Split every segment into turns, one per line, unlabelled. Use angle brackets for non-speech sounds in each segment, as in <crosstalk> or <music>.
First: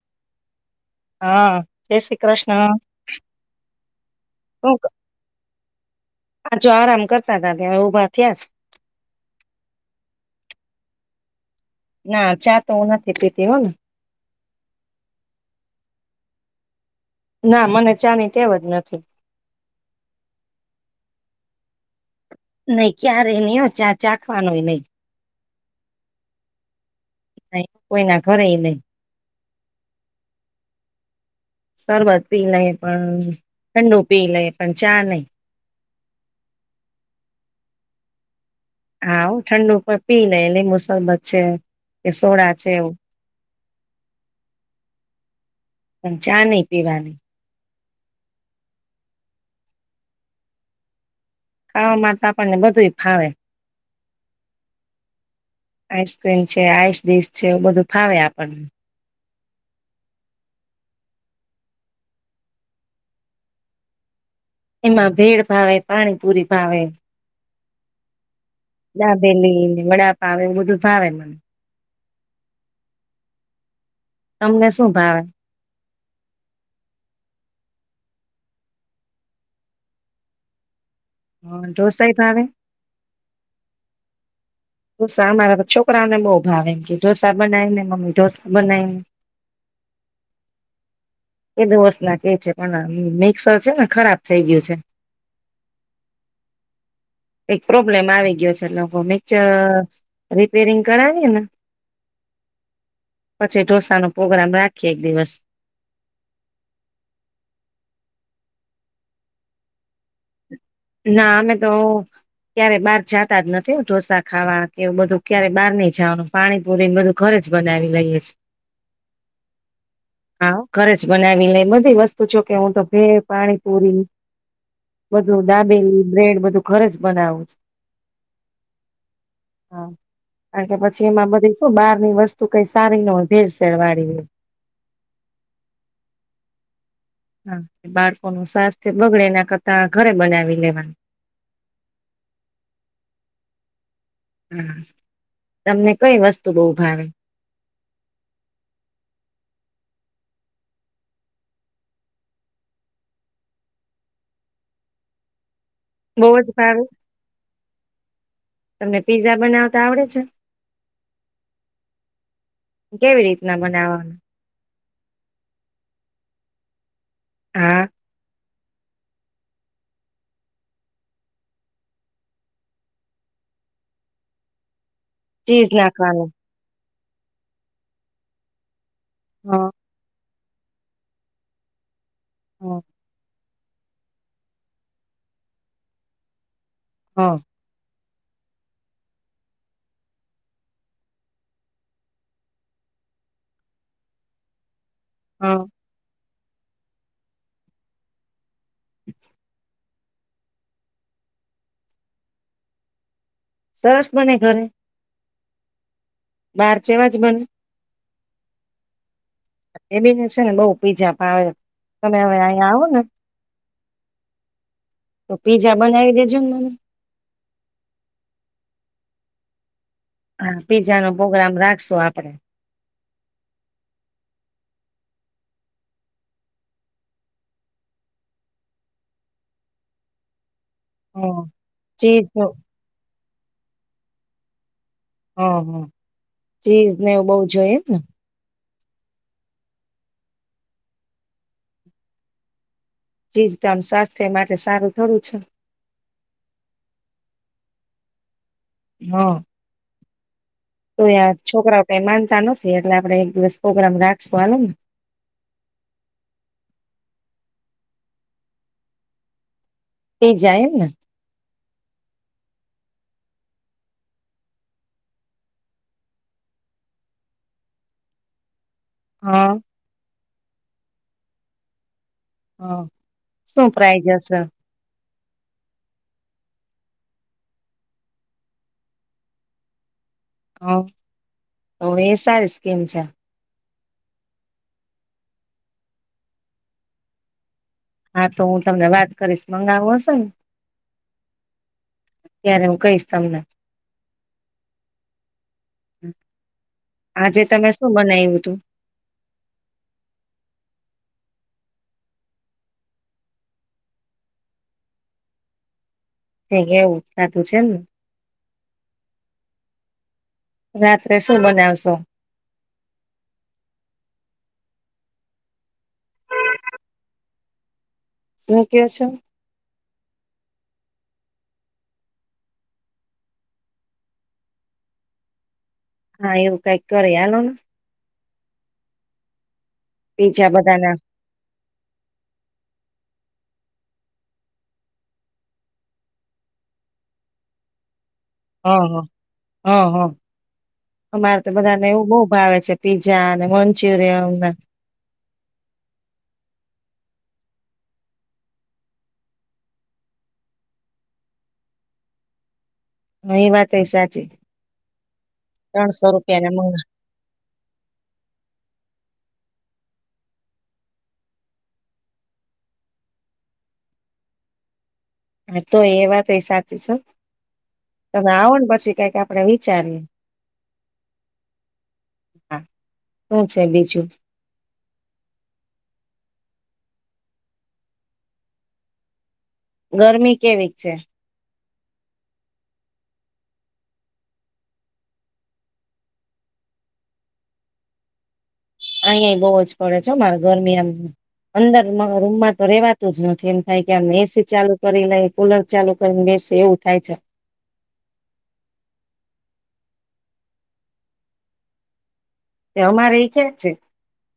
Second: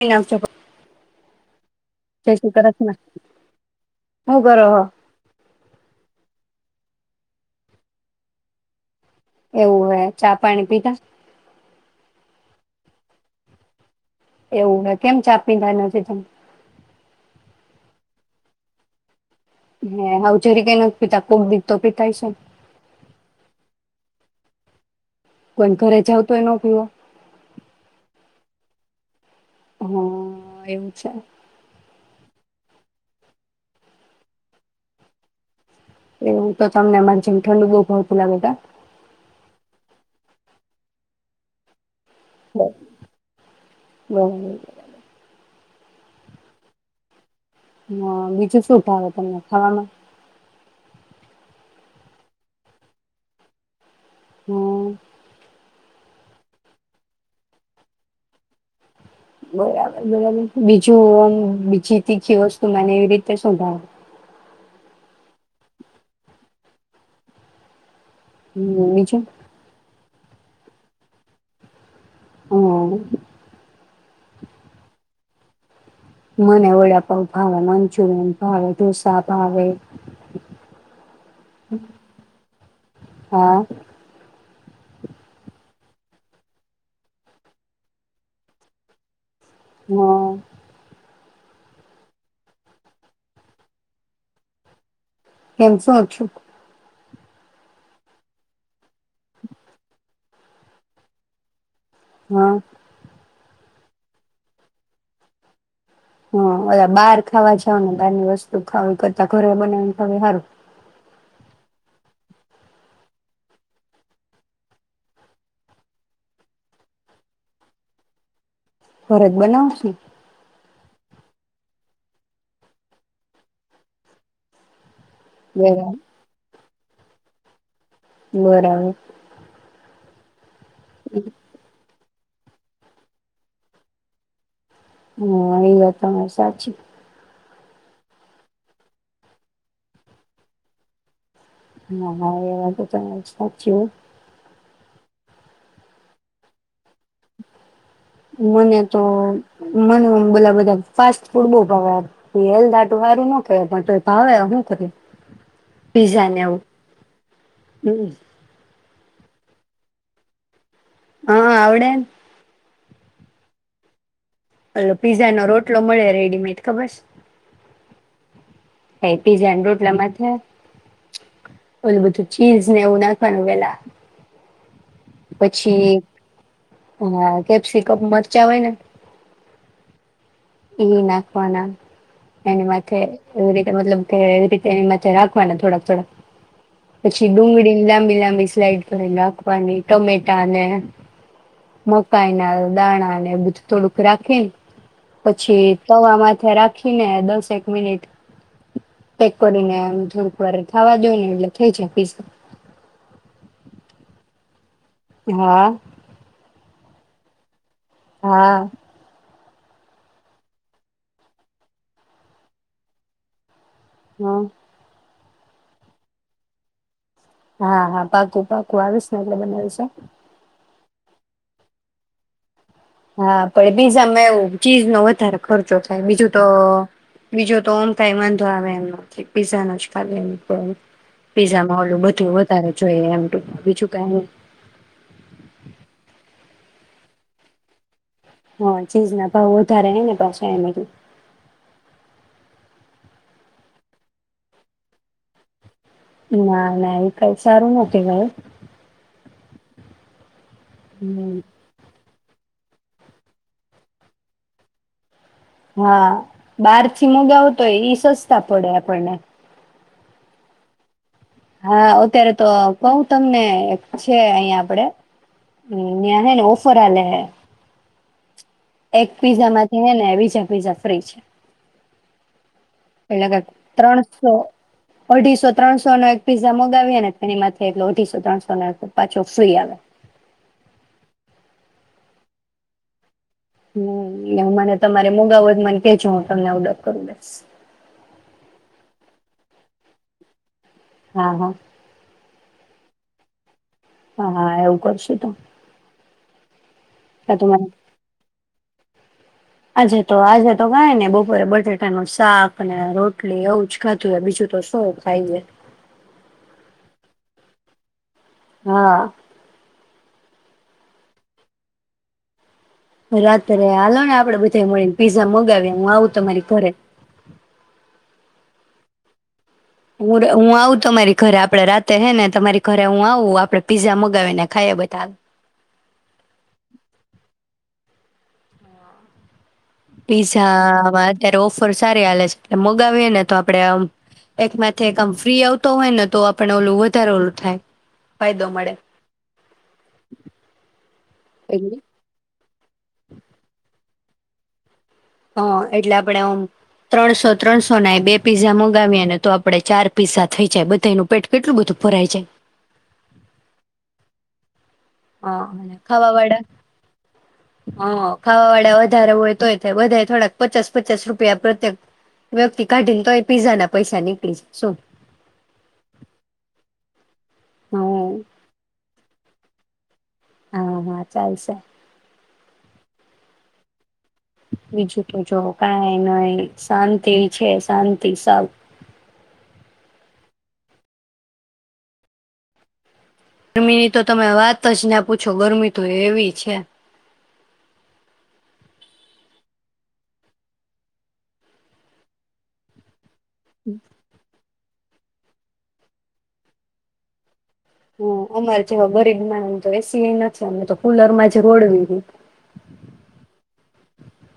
અહીં આવશે <inaudible>
હા, જય શ્રી કૃષ્ણ
હું કરો હો
જો આરામ કરતા તા ત્યાં ઉભા થયા જ <unintelligible>
એવું હે, ચા પાણી પીતા
ના ચા તો હું નથી પીતી હો ને
એવું હો કેમ ચા પીધા નથી તમે?
ના, મને ચાની ટેવ જ નથી
હે હાવ જરીકે નથી પીતા, કોક દી તો પીતા હયશો ને!
નઈ ક્યારેય નહીં હોં, ચાં ચાખવાનોય નહીં
કોઈન્ ઘરે જાવ તો યે નો પીવો?
ન કોઈના ઘરે ય નઈ
હા, એમ છે.
શરબત પી લઈએ, પણ ઠંડુ પી લઈયે, પણ ચા નઈ.
એવું, તો તમને મારી જેમ ઠંડુ બઉ ભાવતું લાગે તા?
હા હું, ઠંડુ પણ પી લેઈએ લિંબુ સરબત છે. કે સોડા છે એવું.
બરાબર
પણ ચા નહી પીવાની.
હા, બીજું શું ભાવે તમને ખાવામાં?
ખાવામાં તો આપણને બધું ય ફાવે.
હા.
આઈસ્ક્રીમ છે, આઈસ ડિસ છે, બધું ફાવે આપણને.
બરાબર, બરાબર. બીજું આમ બીજી તીખી વસ્તુમાંને એવી રીતે શું ભાવે?
એમાં ભેળ ભાવે, પાણીપુરી ભાવે.
હમ બીજું
દાબેલી ને વડા પાંવ, એવું બધું ભાવે મને.
હા.
તમને શું ભાવે?
મને વડાપાંઉ ભાવે, મંચુરિયન ભાવે, ઢોસા ભાવે.
હા ઢોસા ય ભાવે?
હા
ઢોસા અમારા તો છોકરાને બહુ ભાવે, કે ઢોસા બનાયને મમ્મી ઢોસા બનાય ને.
હા.
એ દો વસ ના કે છે, પણ મિક્સર છે ને ખરાબ થઈ ગયું છે.
કેમ શું થ્યું?
એક પ્રોબ્લેમ આવી ગ્યો છે. નખો મેં ચ રિપેરિંગ કરાવીયેને
હા.
પછી ઢોસાનો પોગરામ રાખીએ એક દિવસ.
હા ઓલા બાર ખાવા જાવ ને બહારની વસ્તુ ખાવ ઇ કરતા ઘરે બનાવીને ખાવ એ હારું.
ના અમે તો ક્યારે બહાર જાતા જ નથી હોં ઢોસા ખાવા, કે એવું બધું ક્યારે બહાર નઈ જાવાનું, પાણીપુરી ને બધું ઘરે જ બનાવી લઈએ છે.
ઘરે જ બનાવશું.
હા ઘરે બનાવી લઈ, બધી વસ્તુ જો કે હું તો ભેળ, પાણીપુરી બ
બરા
દાબેલી બ્રેડ બધું ઘરે જ બનાવું છ
બરાબર.
હા કારણ કે પછી એમાં બધી શું બાર ની વસ્ત તુ કંઈ સારી ન હોય, ભેરસેળવાડી હોય.
હા આ એ વાત તમારી સાચી.
હા, બાળકોનું સ્વાસ્થ્ય બગડે એના કરતા ઘરે બનાવી લેવાનું.
હા હા, એ વાત તો તમારી સાચી હોં.
હા તમને કઈ વસ્તુ બહુ ભાવે?
મને તો, મને બલા બધા ફાસ્ટ ફૂડ બહુ ભાવે. આ કોઈ હેલ્થ હાટુ હારું ન કહેવાય પણ ભાવે હું કરીયે.
બહુજ ભાવે.
હમ્મ.
તમને પીઝા બનાવતા આવડે છે?
આ હા આવડે ન
કેવી રીતના બનાવવા
આ લો પીઝાનો રોટલો મળે રેડીમેડ ખબર છે
હા
હેય પીઝાન રોટલામાં છે ને ઓલુ બધું ચીઝ ને એવું નાખવાનું પેલા
ચીઝ નાખવાનું
અ હા કેપ્સીિકપ મરચા હોય ને
હા
ઈ નાખવાના એની
હ
માથે એવી રીતે મતલબ કે, એવી રીતે એમાં જરાક રાખવાના થોડાક થોડાક
હ
પછી ડુંગળીની લાંબી લાં ની સ્લાઈડ કરી નાખવાની ટમેટાને મકાઈના દાણા ને બધું થોડુંક રાખી
હ
પછી તવામાં રાખીને દસેક મિનિટ પેક કરીને થોડુંક વાર થાવાદો ને એટલે થઈ જાય પીઝા
સરસ બને ઘરે
હા
બાર જેવાજ બને
હ
એની મુસે હેંડો પીઝા ભાય તમે હવે અહીયા આવો ને
હા.
તો પીઝા બનાવી દેજો ને મને.
હા હા પાકું પાકું આવીસને એટલે બનાવીશ હ.
હા પીઝાનો પોગ્રામ રાખશો આપડે.
હા પણ પીઝામાં એવું ચીઝ નો વધારે ખર્ચો થાય. બીજું તો બીજું તો ઓમ કાઈ વાંધો આવે એમ નથી પીઝા નો જ ખાલી એમ પણ
હમ
પીઝામા ઓલું
ચીઝ
બધું
હ
વધારે જોઈએ એમ. તો બીજું કાઈ
હા હો ચીઝ ને એવું બધું જોઈએ ને.
હા ચીઝના ભાવ વધારે એને પાછા એમાં થી.
ચીઝ તો આમ સ્વાસ્થ્ય માટે સારું થોડું છે.
ના ના એવુ કઈ સારું નથી ભાઈ ઓ.
હા. તો યાર
હમ
છોકરાઓ તે માન તાનો ફેડ એટલે આપડે એક દિવસ પ્રોગ્રામ રાખશું હાલોને.
હા બાર થી મગાવું તો ઈ સસ્તા પડે આપણને.
એ જાય ને.
હા અત્યારે તો આ કઉ તમને છે અહિયાં આપડે ન્યાં હે ને ઓફર આલે હૈ. એક પીઝા
હા
માંથી હૈ ને વીઝા પીઝા ફ્રી છે.
હા
એટલા કેક
શું પ્રાઇઝ
ત્રણસો
હશે
અઢીસો ત્રણસોને એક પીઝા મંગાવીએ ને તેનીમાંથે અઢીસો ત્રણસો નો પાછો ફ્રી આવે
હ તો એ સારી સ્કીમ છે
હમ્મ, એ મને તમારે મોગાવો હોય મને કે જો તમને ઓર્ડર કરી દઈશ
હા, તો હું તમને વાત કરીશ મંગાવું હશે ને
હા, હા
અ ત્યારે હું કઈશ તમને
હા, હા, એવું કરશે તો
હમ્મ આજે
તમારે
તમે શું બનાવ્યું હતુ
આજે તો આજે તો કાય ને બપોરે બટેાટાનું શાક અને રોટલી એવું જ ખાધું હો બીજું તો શૌ ખાઈએ
કંઈ ની, એવું જ ખાધું છે એમને
હા
રાત્રે શું બનાવશો
રાત્રે હાલો ને આપડે બધા મળીને પીઝા મંગાવીએ હું આવું તમારી ઘરે
હું કે છો
હું, હું, આવું તમારી ઘરે આપડે રાતે હે ને તમારી ઘરે હું આવું આપડે પીઝા મગાવીને ખાઈએ બધા
હા, એવું કઈક કરી હાલોને પીઝા બધાના
પીઝામાં, અત્યારે ઓફર સારી હાલે છે મગાવી ને તો આપડે આમ એક માથે એક આમ ફ્રી આવતો હોય ને તો આપણે ઓલું વધારે ઓલું થાય ફાયદો
હ, હ,
મળે
હ, હા અમારે તો
એટલે
બધાને એવું બહ ભાવે છે પીઝા અને મં મચુરીયન
હ, એટલે આપણે ઓમ ત્રણસો, ત્રણસો ના બે પીઝા મંગાવીએ ને તો આપડે ચાર પીઝા થઈ જાય બધા એનું પેટ કેટલું બધું ભરાય જાય
હ એ વાત કઈ સાચી
હા અને
ત્રણસો
ખાવા વાળા
રૂપિયા ના મણ
હા ખાવા વાળા વધારે હોય તોય બધા થોડાક પચાસ પચાસ રૂપિયા પ્રત્યેક વ્યક્તિ કાઢીને તો એ પીઝા ના પૈસા નીકળી જ શું
હા, તો એ વાત એ સાચી છે,
હમ
હો તમે આવો ને પછી કઈક આપડે વી ચાર.
હા હા ચાલશે.
હા શું છે બીજું?
બીજું તો જો કાં નહી શાંતિ છે શાંતિ સૌ.
ગરમી કેવી છે.
ગરમીની તો તમે વાત જ ના પૂછો ગરમી તો એવી છે.
અહીં બઉુ જ પડે છે મારે ગરમી એમ અંદર રૂમમાં તો રેવા તો જ નથી એમ થાય કે મેં છે ચાલુ. કરી લઈ કુલર ચાલુ કરીને બેસે એવું થાય છે.
હ અમારે જેવા ગરીબના તો એસી નથી અમે તો કુલર માં જ રોડવી.
અમારે ઈ કે છે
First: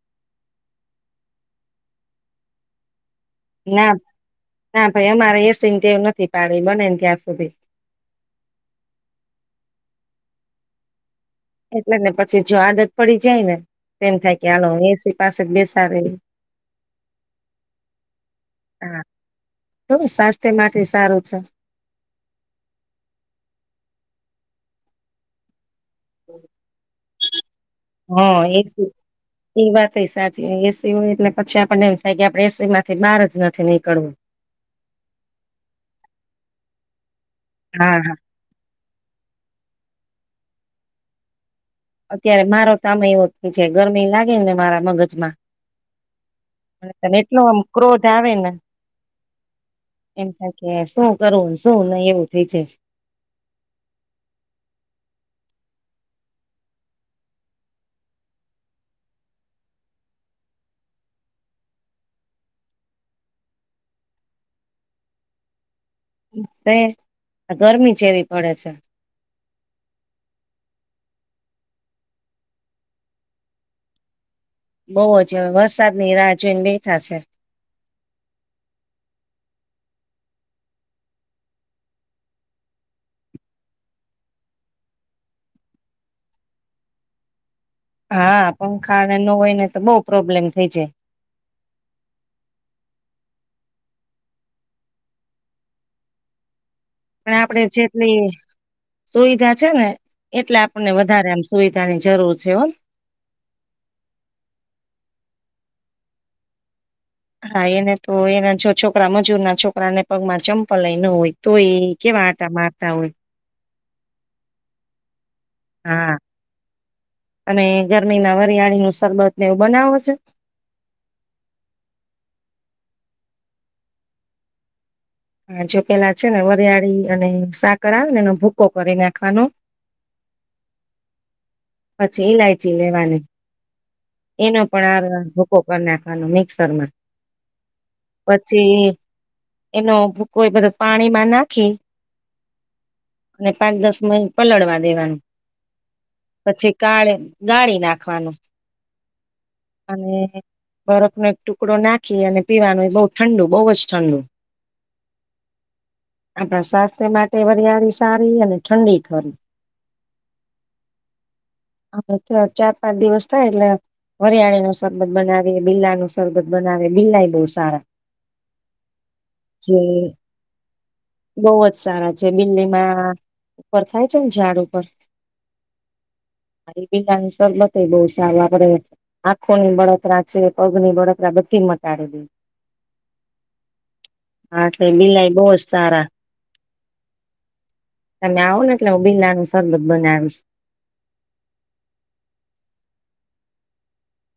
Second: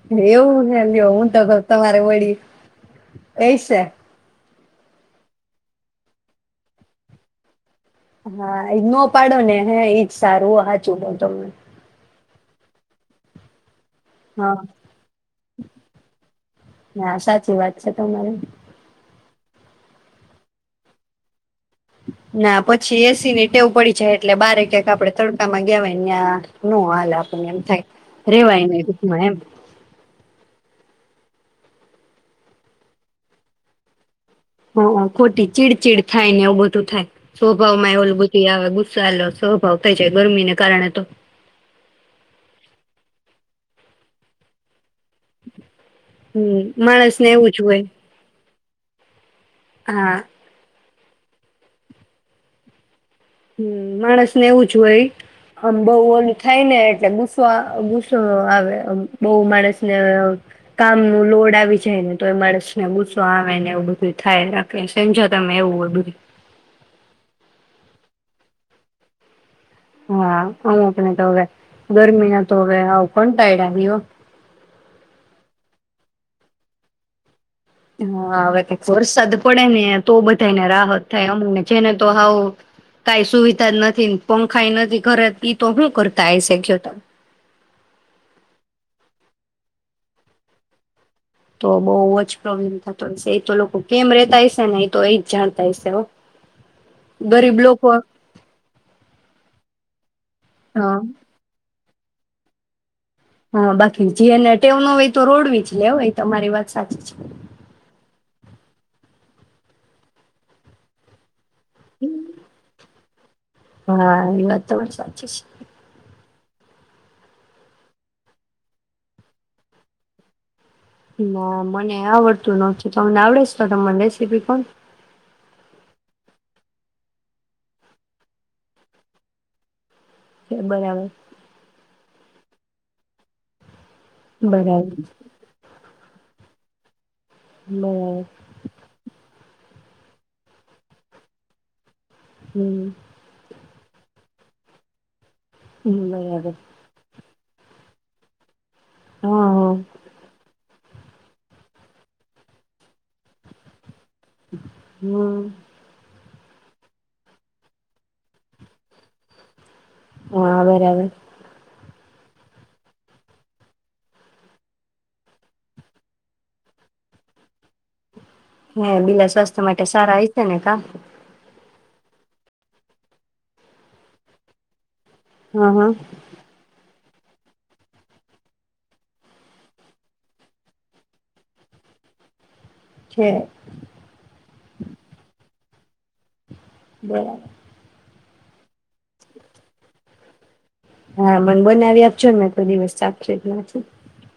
<unintelligible> ડબલ તમારે વળી એ છે.
ના ના ભાઈ અમારે એ સિનવું નથી પાડી બને ને ત્યાં સુધી.
હા એ ન પાડો ને હ એઈજ સારું હાચું કવ તમને.
એટલે ને પછી જો આદત પડી જાય ને. એમ થાય કે
હા
આલો એસી પાસે જ બેસાવે
ના સાચી વાત છે તમારી
હા. તો સ્વાસ્થ્ય માટે સારું છે.
ના પછી એસીની ટેવ પડી જાય એટલે બારે ક્યાંક આપડે તડકામાં ગયા હોય ને. અહીયા નોલા <unintelligible> બ <unintelligible>
હા એ એ વાતય સાચી. હોય એટલે પછી આપણને એમ થાય કે આપડે એસી માંથી બહાર જ નથી નીકળવું.
હ ખોટી ચીડચીડ થાય ને એવું બધું થાય. સ્વભાવ માં
હા
એ ઓલ
હા
બુધી આવે ગુસ્સાાલ સ્વભાવ થઈ જાય ગરમીને. કારણે તો.
અત્યારે મારો તોમે એવો ગરમી લાગે ને મારા મગજ.
હમ માણસને
એટલો
એવું
આમ
જ હોય
ક્રોધ આવે ને.
હા
એની થકે. શું કરવું શું, નહી એવું થઇ છે.
હમ માણસને એવું જ હોય, આમ બહુ ઓલું થાય ને એટલે ગુસ્સો ગુસ્સો આવે બહુ માણસ ને, કામ નું લોડ આવી જાય ને તો એ માણસને ગુસ્સો આવે ને એવું બધું થાય રાખે સમજો તમે એવું હોય બધું
ક ગરમી. જેવી પડે છે.
હા અમુકને તો હવે, ગરમી ના તો હવે આવ કો ટાયદો.
બહુ જ વરસાદની રાહ જોઈને બેઠા છે.
હા હવે કઈ વરસાદ પડે ને તો બધાને રાહત થાય અમુકને છે ને તો હાવ, કઈ સુવિધા જ નથી પંખાઈ નથી ઘરે તો હું કરતા અહે છે તો.
હા પંખા અને ન હોય ને તો બહ પ્રોબ્લેમ થઈ જાય.
તો બહુ જ પ્રોબ્લેમ થતો હશે એ તો લોકો કેમ રેતા હશે ને એ તો એ જ જાણતા હશે.
પણ
ગરીબ
આપડે
લોકો
જેટલી સુવિધા છે ને એટલે આપણને
હા
વધારે આમ સુવિધા. તની જરૂર છે હો
હા બાકી જેને ટેવ ન હોય તો રોડવી જ લેવ એ તમારી વાત સાચી છે
હા, એને તો એના જો છોકરા મજૂર ના છોકરાને પગમાં ચંપલાય ન હોય તો એ કેવા આટા મારતા હોય
હા એ વાત તો બ સાચી છે
હા, અને ગરમી ના વરિયાળી નું શરબતને એવું બનાવો છો?
ના મને આવડતું નથી, તમને આવડેસે તો મને રેસીપી કોને
હા જો પેલા છે ને વરિયાળી અને સાકર આવે ને એનો ભૂકો કરી નાખવાનો
છે બરાબર
પછી ઇલાયચી લેવાની એનો
બરાબર
પણ આ ભૂકો કરી નાખ અને મિક્સરમાં
બરાબર
પછી એનો ભૂકોઈ બધો પાણીમાં નાખી
હમ
અને પાંચ દસ મિટ પલળવા દેવાનું
હમ બરાબર
પછી કાળેમ ગાળી નાખવાનું
હા
અને બરફનો એક ટુકડો નાખી અને પીવાનો એ બઉુ ઠંડુ બઉુ જ ઠંડુ
હમ
આપણા સ્વાસ્થ્ય માટે વરિયાળી સારી અને ઠંડી ખરી
હા બરાબર
હા તો ચાર, પાંચ દિવસ થાય એટલે વરિયાળી નું શરબત બનાવી, બિરલા નું શરબત બનાવી બિરલાય બહુ સારા
હે બીલા સ્વાસ્થ્ય
જે
માટે સારા હ છે ને કા
બહુ જ સારા છે બિલ્લીમાં ઉપર થાય છે ને ઝાડ ઉપર
હા, હા
બિલ્લાની સરરબત બહ સારું આપડે આંખોની બળતરા છે, પગની બળતરા બધી મટાડી દી
છે
હા, તે બિલાઈ બહ ચાર
બરાબ
તમે આવો ને એટલે બિલાનુ સરબત બનાવીશ <inaudible>
હા, મન બનાવી આપશો ને મેં કોઈ દિવસ ચાખ્યો જ નથી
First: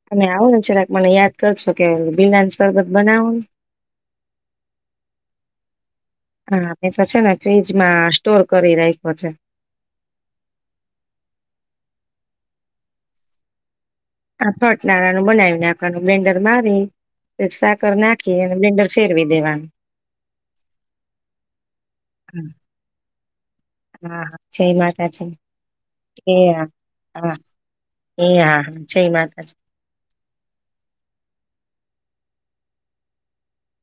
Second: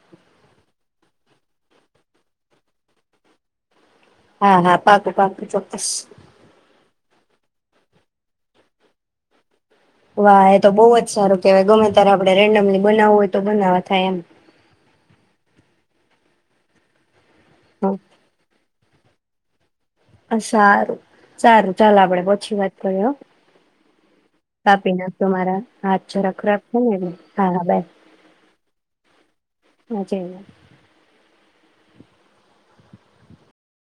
તમે આવો ને જરાક મને યાદ કરશો કે બિલાની શરબત બનાવો
હા, હા, પાકુ, પાકું ચોક્કસ
હા, એ તો છે ને ફ્રીજમાં સ્ટોર કરી રાખ્યો છે
વાહ એ તો બહુ જ સારું કેવાય ગમે ત્યારે આપડણે રેન્ડમલી બનાવવું હોય તો બનાવ થ એમ
ના બનાવી નાખવાનું બ્લેન્ડર મારી રસા કરર
હા
નાખી એ. શેરવી દેવાનું.
સારું સારું ચાલ આપડે પછી વાત કરીએ.
હા હા જય
કાપી નાખજો
માતાજી
મારા હાથ
એ
જરાક ખરાબ
હા
છે ને એટલે
હા
બાય
એ હા હા જય માતાજી.
જ.